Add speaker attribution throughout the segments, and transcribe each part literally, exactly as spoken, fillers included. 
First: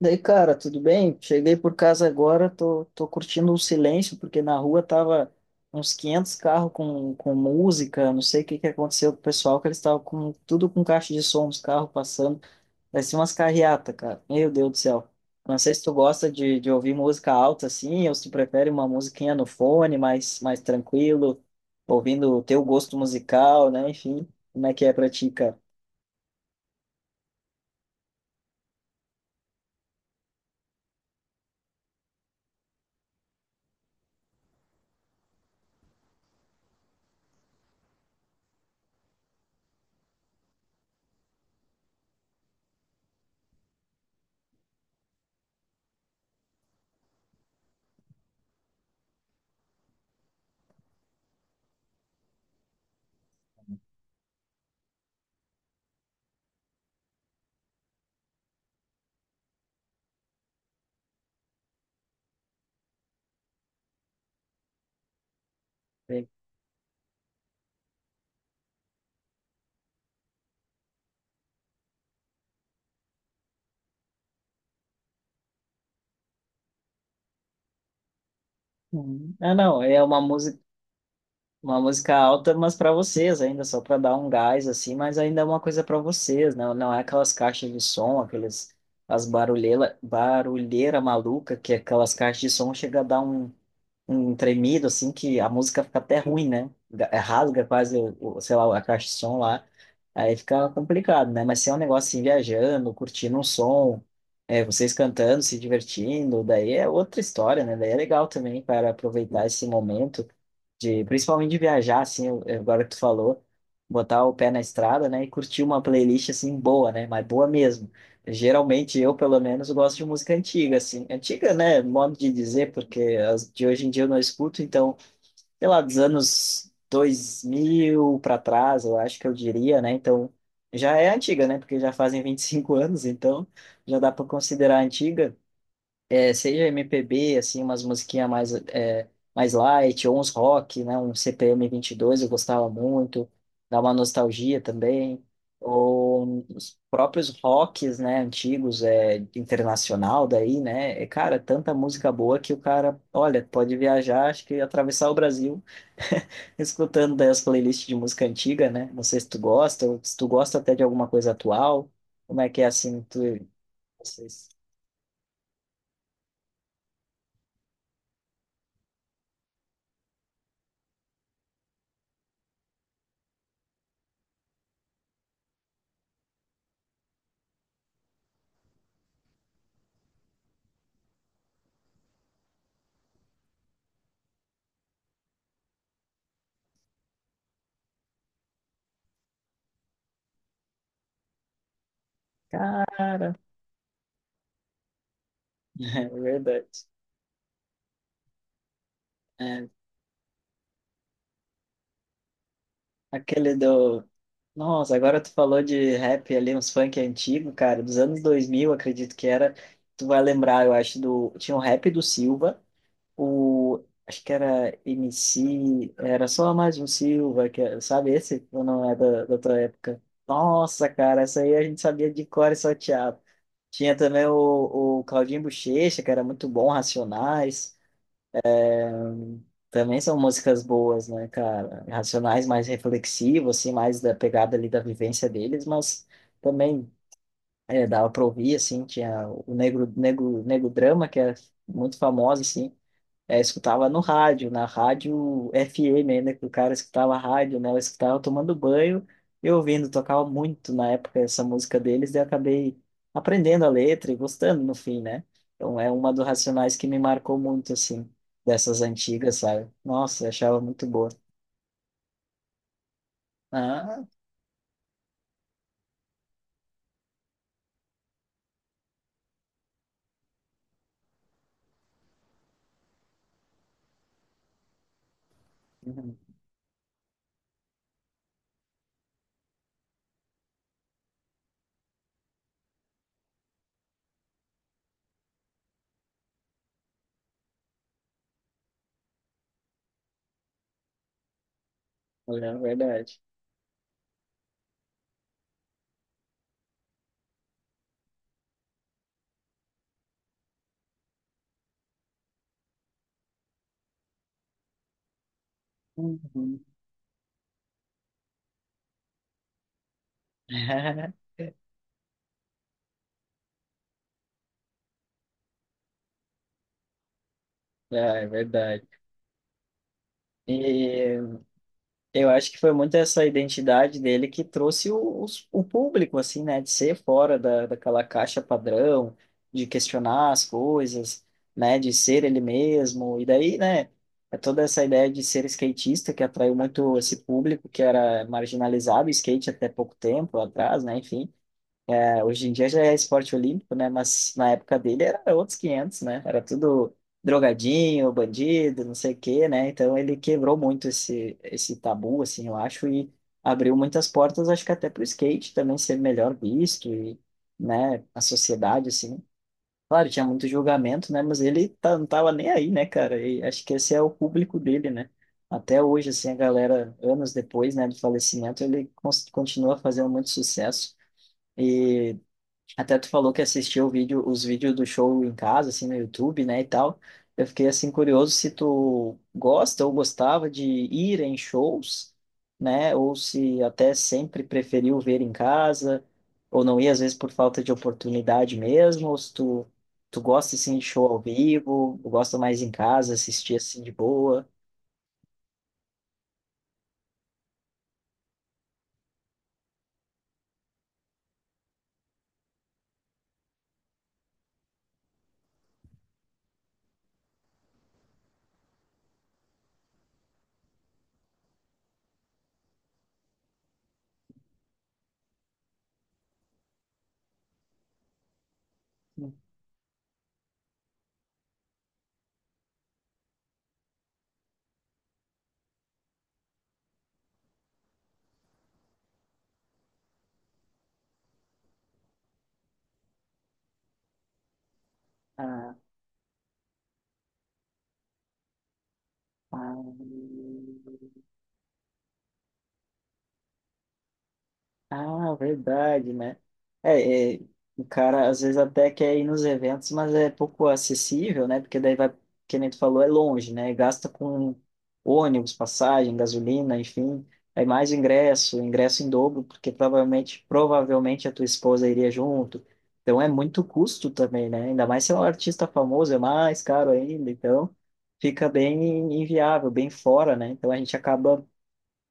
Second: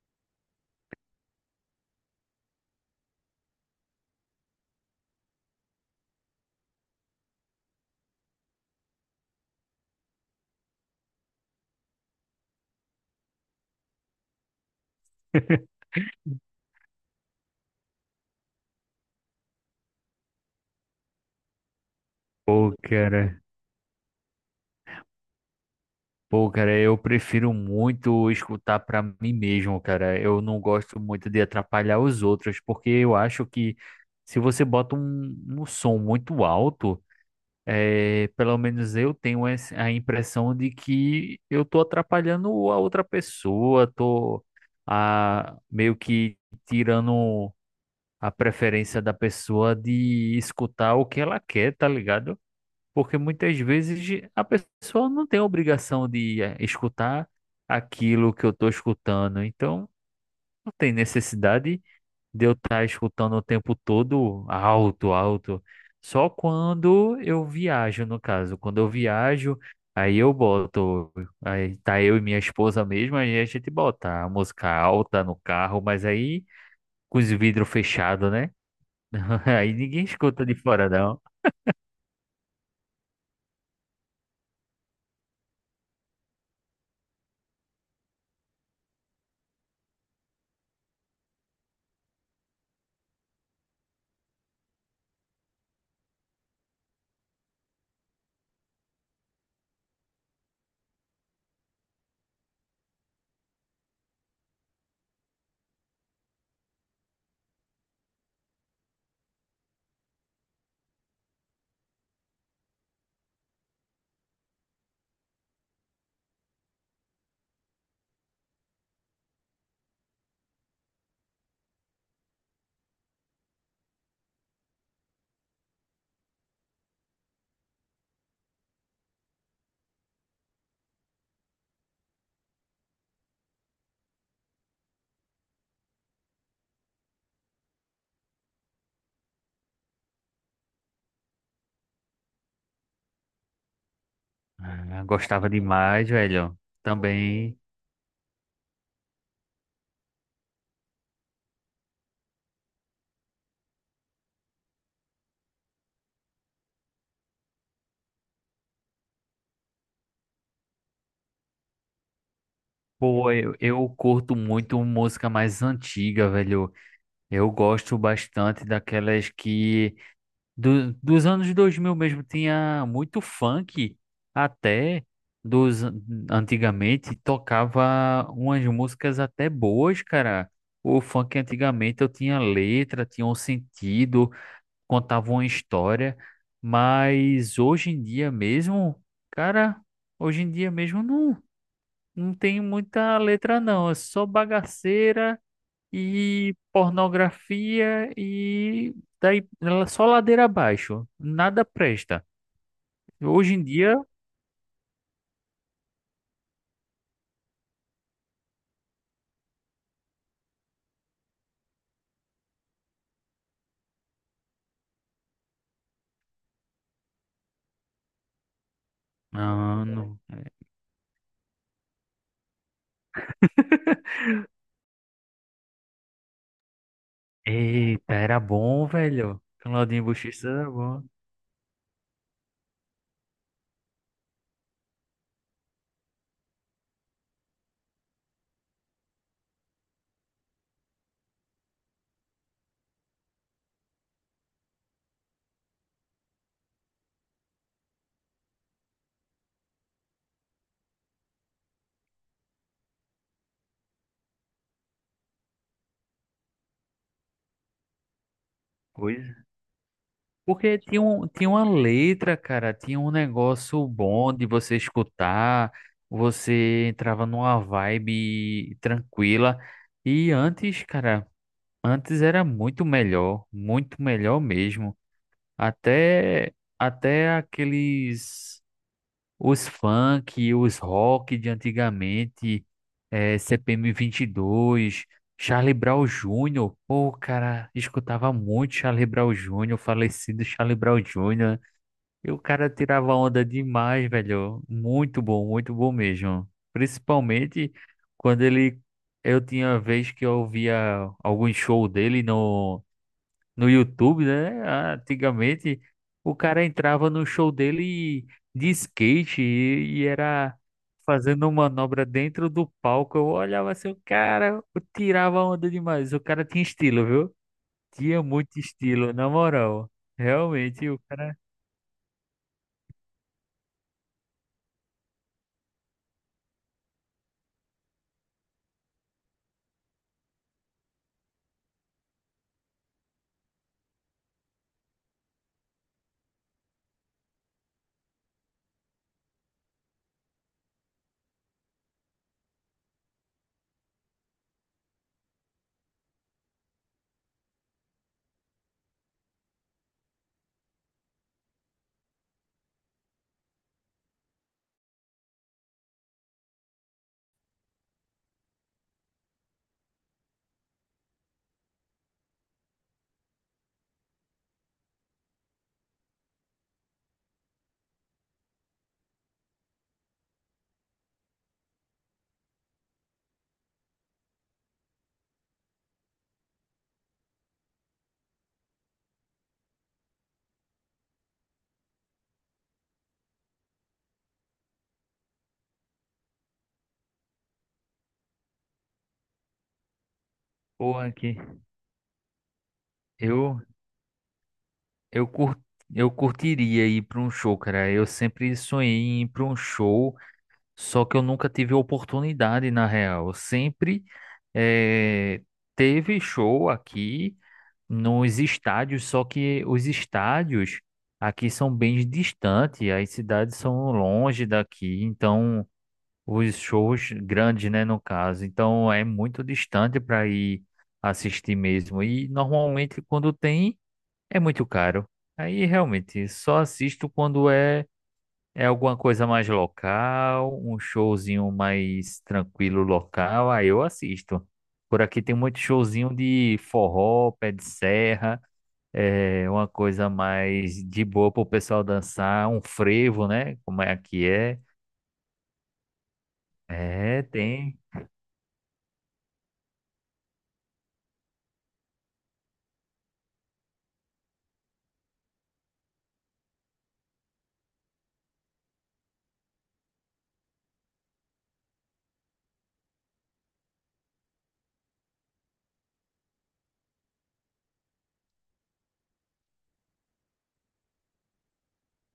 Speaker 1: Daí, cara, tudo bem? Cheguei por casa agora, tô, tô curtindo o silêncio, porque na rua tava uns quinhentos carros com, com música, não sei o que que aconteceu com o pessoal, que eles estavam com tudo com caixa de som, os carros passando, parecia umas carreata, cara. Meu Deus do céu. Não sei se tu gosta de, de ouvir música alta assim, ou se tu prefere uma musiquinha no fone, mais, mais tranquilo, ouvindo o teu
Speaker 2: Pô,
Speaker 1: gosto
Speaker 2: cara.
Speaker 1: musical, né? Enfim, como é que é pra ti, cara?
Speaker 2: Pô, cara, eu prefiro muito escutar pra mim mesmo, cara. Eu não gosto muito de atrapalhar os outros, porque eu acho que se você bota um, um som muito alto, é, pelo menos eu tenho essa- a impressão de que eu tô atrapalhando a outra pessoa, tô ah, meio que tirando a preferência da pessoa de escutar o que ela quer, tá ligado? Porque muitas vezes a pessoa não tem a obrigação de eh, escutar aquilo que eu estou escutando. Então, não tem necessidade de eu estar escutando o tempo todo alto, alto. Só quando eu viajo, no caso. Quando eu viajo, aí eu boto. Aí tá eu e minha esposa mesmo, aí a gente bota a música alta no carro, mas aí com os vidros fechados, né?
Speaker 1: Uhum. Ah,
Speaker 2: Aí
Speaker 1: não, é
Speaker 2: ninguém
Speaker 1: uma
Speaker 2: escuta de
Speaker 1: música.
Speaker 2: fora, não.
Speaker 1: Uma música alta, mas para vocês ainda, só para dar um gás assim, mas ainda é uma coisa para vocês, não, não é aquelas caixas de som, aqueles as barulheira, barulheira maluca, que aquelas caixas de som chega a dar um, um tremido assim que a música fica até ruim, né? Ga- é, Rasga quase, o, o- sei lá, a caixa de som lá. Aí fica complicado, né? Mas se é um negócio assim, viajando, curtindo um som, é, vocês cantando, se divertindo, daí é outra história, né? Daí é legal também para aproveitar esse momento de principalmente de viajar, assim, eu- eu- agora que tu falou, botar o pé na estrada, né, e curtir uma playlist, assim, boa, né, mas boa mesmo. Geralmente eu, pelo menos, gosto de música antiga, assim, antiga, né, modo de dizer, porque as de hoje em dia eu não escuto, então, sei lá, dos anos dois mil para trás, eu acho que eu diria, né, então, já é antiga, né, porque já fazem vinte e cinco anos, então, já dá para considerar antiga, é, seja M P B, assim, umas musiquinhas mais, é, mais light, ou uns rock, né? Um CPM dois eu gostava muito, dá uma nostalgia
Speaker 2: Ah,
Speaker 1: também.
Speaker 2: gostava demais,
Speaker 1: Ou
Speaker 2: velho.
Speaker 1: os próprios
Speaker 2: Também.
Speaker 1: rocks, né, antigos, é, internacional daí, né? É, cara, tanta música boa que o cara, olha, pode viajar, acho que atravessar o Brasil escutando daí as playlists de música antiga, né? Não sei se tu gosta, ou se tu gosta até de alguma coisa atual, como é que é assim, tu...
Speaker 2: Pô, eu, eu curto
Speaker 1: vocês-
Speaker 2: muito música mais antiga, velho. Eu gosto bastante daquelas que do- dos anos dois mil mesmo tinha muito funk, até dos antigamente tocava umas músicas até boas, cara. O funk antigamente eu tinha letra, tinha um sentido, contava uma história, mas hoje em dia mesmo, cara, hoje em dia mesmo não. Não tem muita
Speaker 1: Cara,
Speaker 2: letra, não. É só bagaceira
Speaker 1: é
Speaker 2: e
Speaker 1: verdade.
Speaker 2: pornografia e daí
Speaker 1: É,
Speaker 2: ela só ladeira abaixo. Nada presta.
Speaker 1: aquele
Speaker 2: Hoje em dia.
Speaker 1: do. Nossa, agora tu falou de rap ali, uns funk antigo, cara, dos anos dois mil acredito que era. Tu vai lembrar, eu acho, do. Tinha o rap do Silva, o. Acho que era M C, era só mais um Silva, que é- sabe esse? Ou não é da, da tua
Speaker 2: Ah,
Speaker 1: época?
Speaker 2: não.
Speaker 1: Nossa, cara, essa aí a gente sabia de cor e salteado. Tinha também o, o Claudinho Bochecha, que era muito bom, Racionais.
Speaker 2: Eita, era bom, velho. Claudinho
Speaker 1: Também são
Speaker 2: Buchecha
Speaker 1: músicas
Speaker 2: era bom.
Speaker 1: boas, né, cara? Racionais mais reflexivo, assim, mais da pegada ali da vivência deles, mas também é, dava pra ouvir, assim, tinha o Negro, Negro, Negro Drama, que é muito famosa, assim, é, escutava no rádio, na rádio efe eme ainda, que o cara escutava rádio, né? Eu escutava tomando banho e ouvindo, tocava muito na época essa música deles, e eu acabei aprendendo a letra e gostando no fim, né? Então é uma dos Racionais que me marcou muito, assim, dessas antigas,
Speaker 2: Coisa.
Speaker 1: sabe? Nossa, eu achava
Speaker 2: Porque
Speaker 1: muito
Speaker 2: tinha,
Speaker 1: boa.
Speaker 2: um, tinha uma letra, cara. Tinha um negócio
Speaker 1: Ah,
Speaker 2: bom de você escutar. Você entrava numa vibe tranquila. E antes, cara. Antes era muito melhor, muito melhor mesmo.
Speaker 1: uhum,
Speaker 2: Até até aqueles os funk, os rock de antigamente, eh, C P M vinte e dois, Charlie Brown júnior Pô, cara, escutava muito Charlie Brown júnior, falecido Charlie Brown júnior E o
Speaker 1: é
Speaker 2: cara tirava
Speaker 1: verdade.
Speaker 2: onda demais, velho. Muito bom, muito bom mesmo. Principalmente quando ele eu tinha uma vez que eu via algum show dele no no YouTube, né? Antigamente, o cara
Speaker 1: Uhum.
Speaker 2: entrava no show dele de skate e, e era fazendo manobra dentro do palco. Eu olhava assim, o cara eu tirava onda demais. O cara tinha estilo, viu?
Speaker 1: Ah,
Speaker 2: Tinha
Speaker 1: é
Speaker 2: muito
Speaker 1: verdade.
Speaker 2: estilo, na moral. Realmente, o cara.
Speaker 1: E eu acho que foi muito essa identidade dele que trouxe o, os- o público, assim, né? De ser fora da, daquela caixa padrão, de questionar as coisas, né? De ser ele mesmo. E daí, né? É toda essa ideia de ser skatista que atraiu muito esse público que era marginalizado, o skate até pouco tempo atrás, né? Enfim. É, hoje em dia já é esporte olímpico, né? Mas na época dele era outros quinhentos, né? Era tudo drogadinho, bandido, não sei o quê, né? Então ele quebrou muito esse, esse tabu, assim, eu acho, e abriu muitas portas, acho que até para o skate também ser melhor visto e, né, a sociedade, assim. Claro, tinha muito julgamento, né? Mas ele tá, não tava nem aí, né, cara? E acho que esse é o público dele, né? Até hoje, assim, a galera, anos depois, né, do falecimento, ele cons- continua fazendo muito sucesso. E até tu falou que assistiu o vídeo, os vídeos do show em casa, assim, no YouTube, né, e tal. Eu fiquei, assim, curioso se tu gosta ou gostava de ir em shows, né, ou se até sempre preferiu ver em casa, ou não ia, às vezes, por falta de oportunidade mesmo, ou se tu, tu gosta, assim, de
Speaker 2: Porra,
Speaker 1: show ao
Speaker 2: aqui.
Speaker 1: vivo, ou gosta mais em casa,
Speaker 2: Eu,
Speaker 1: assistir, assim, de boa.
Speaker 2: eu, cur... eu curtiria ir pra um show, cara. Eu sempre sonhei em ir pra um show. Só que eu nunca tive oportunidade, na real. Sempre eh, teve show aqui nos estádios, só que os estádios aqui são bem distantes, as cidades são longe daqui, então os shows grandes, né, no caso. Então é muito distante para ir assistir mesmo. E normalmente quando tem, é muito caro. Aí realmente só assisto quando é. É alguma coisa mais local, um showzinho mais tranquilo local, aí eu assisto. Por aqui tem muito
Speaker 1: Ah,
Speaker 2: showzinho de forró, pé de serra, é uma
Speaker 1: ah.
Speaker 2: coisa mais de boa pro pessoal dançar, um frevo, né? Como é que é?
Speaker 1: Ah, verdade, né?
Speaker 2: É,
Speaker 1: É, é,
Speaker 2: tem.
Speaker 1: o cara às vezes até quer ir nos eventos, mas é pouco acessível, né? Porque daí vai, que nem tu falou, é longe, né? Gasta com ônibus, passagem, gasolina, enfim. Aí mais ingresso, ingresso em dobro, porque provavelmente, provavelmente a tua esposa iria junto. Então é muito custo também, né? Ainda mais se é um artista famoso, é mais caro ainda. Então fica bem inviável, bem fora, né? Então a gente acaba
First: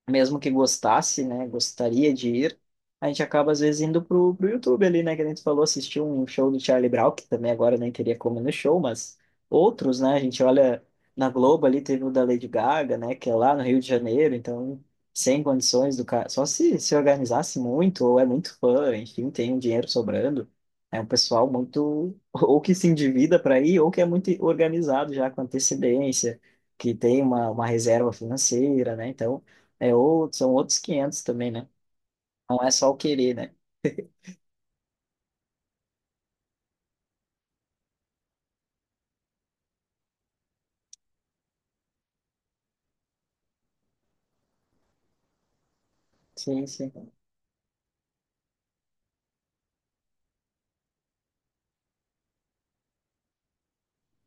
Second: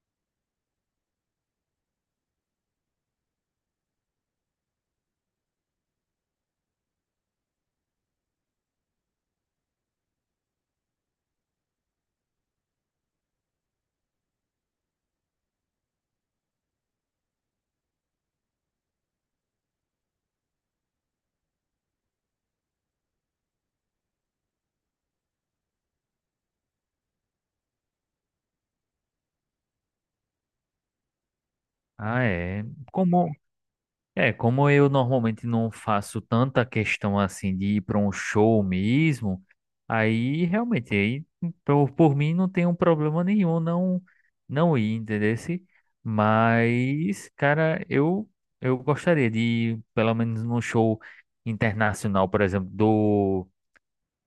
Speaker 1: mesmo que gostasse, né, gostaria de ir, a gente acaba às vezes indo pro, pro YouTube ali, né, que a gente falou, assistiu um show do Charlie Brown, que também agora nem teria como ir no show, mas outros, né, a gente olha na Globo ali, teve o da Lady Gaga, né, que é lá no Rio de Janeiro, então sem condições do cara, só se se organizasse muito, ou é muito fã, enfim, tem um dinheiro sobrando, é um pessoal muito, ou que se endivida para ir, ou que é muito organizado já com antecedência, que tem uma, uma reserva financeira, né, então é outro, são outros quinhentos também, né?
Speaker 2: Ah, é.
Speaker 1: Não é só o
Speaker 2: Como
Speaker 1: querer, né?
Speaker 2: É, como eu normalmente não faço tanta questão assim de ir para um show mesmo, aí realmente aí por, por mim não tem um problema nenhum, não não ir, entendeu?
Speaker 1: Sim, sim.
Speaker 2: Mas, cara, eu eu gostaria de ir pelo menos num show internacional, por exemplo, do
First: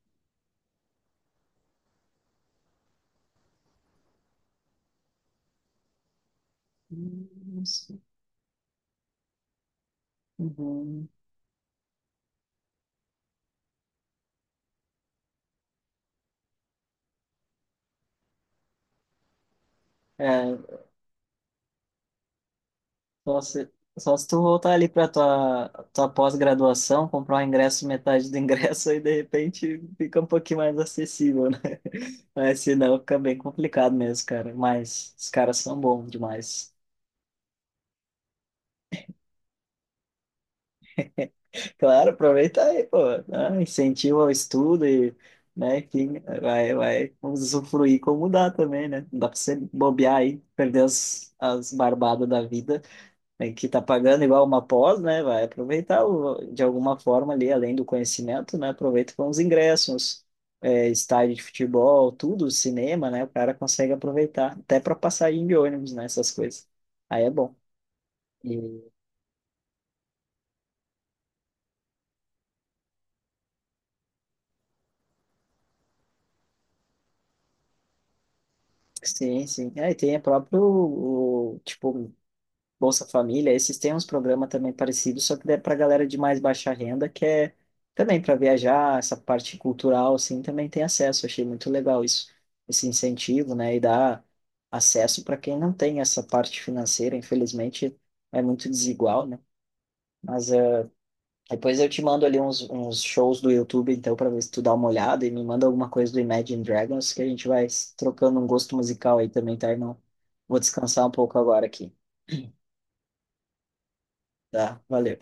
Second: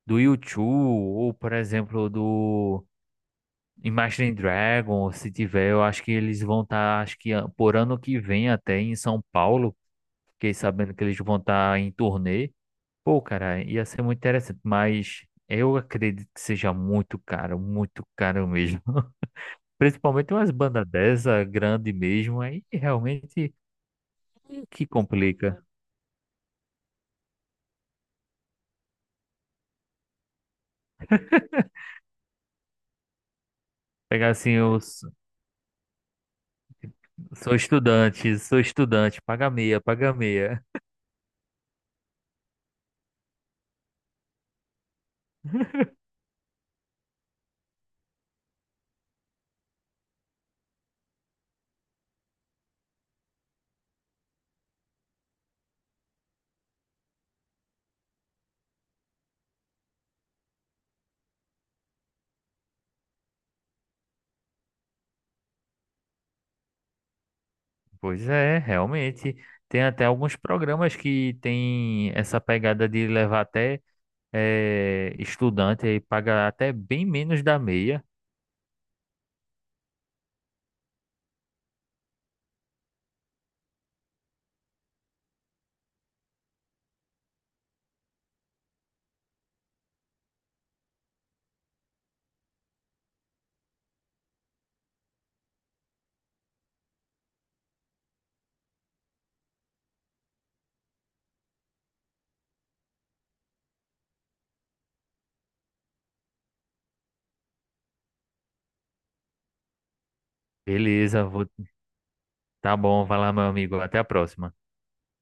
Speaker 2: do U dois, ou por exemplo do Imagine Dragons, se tiver. Eu acho que eles vão estar, acho que ah, por ano que vem até em São Paulo. Fiquei sabendo que
Speaker 1: Uhum.
Speaker 2: eles vão estar em turnê. Pô, cara, ia ser muito interessante, mas eu acredito que seja muito caro, muito caro mesmo. Principalmente umas
Speaker 1: É,
Speaker 2: bandas dessa, grande mesmo, aí
Speaker 1: só
Speaker 2: realmente
Speaker 1: se, só se tu voltar
Speaker 2: que
Speaker 1: ali para
Speaker 2: complica.
Speaker 1: tua, tua pós-graduação, comprar um ingresso, metade do ingresso, aí de repente fica um pouquinho mais acessível, né? Mas senão fica bem complicado mesmo,
Speaker 2: Pegar assim,
Speaker 1: cara.
Speaker 2: eu s-
Speaker 1: Mas os caras são bons demais.
Speaker 2: sou estudante, sou estudante, paga meia, paga meia.
Speaker 1: Claro, aproveita aí, pô, né? Incentiva o estudo e, né, quem vai, vai usufruir como dá também, né? Não dá pra você bobear aí, perder as, as barbadas da vida, né, que tá pagando igual uma pós, né? Vai aproveitar o- de alguma forma ali, além do conhecimento, né? Aproveita com os ingressos, é, estádio de futebol, tudo, cinema, né? O cara consegue aproveitar, até para passagem de ônibus, né? Essas coisas. Aí é bom.
Speaker 2: Pois é,
Speaker 1: E-
Speaker 2: realmente. Tem até alguns programas que tem essa pegada de levar até eh, estudante e paga até bem menos da meia.
Speaker 1: Sim, sim. É, e tem a próprio, o, tipo, Bolsa Família, esses têm uns programas também parecidos, só que é para galera de mais baixa renda, que é também para viajar, essa parte cultural, assim, também tem acesso. Eu achei muito legal isso, esse incentivo, né? E dá acesso para quem não tem essa parte financeira, infelizmente é muito desigual, né? Mas eh, depois eu te mando ali uns, uns shows do YouTube, então, para ver se tu dá uma olhada e me manda alguma coisa do Imagine Dragons, que a gente vai trocando um gosto musical aí também, tá, irmão? Vou descansar um
Speaker 2: Beleza,
Speaker 1: pouco agora aqui,
Speaker 2: tá bom, vai lá, meu amigo. Até a próxima.
Speaker 1: tá? Valeu.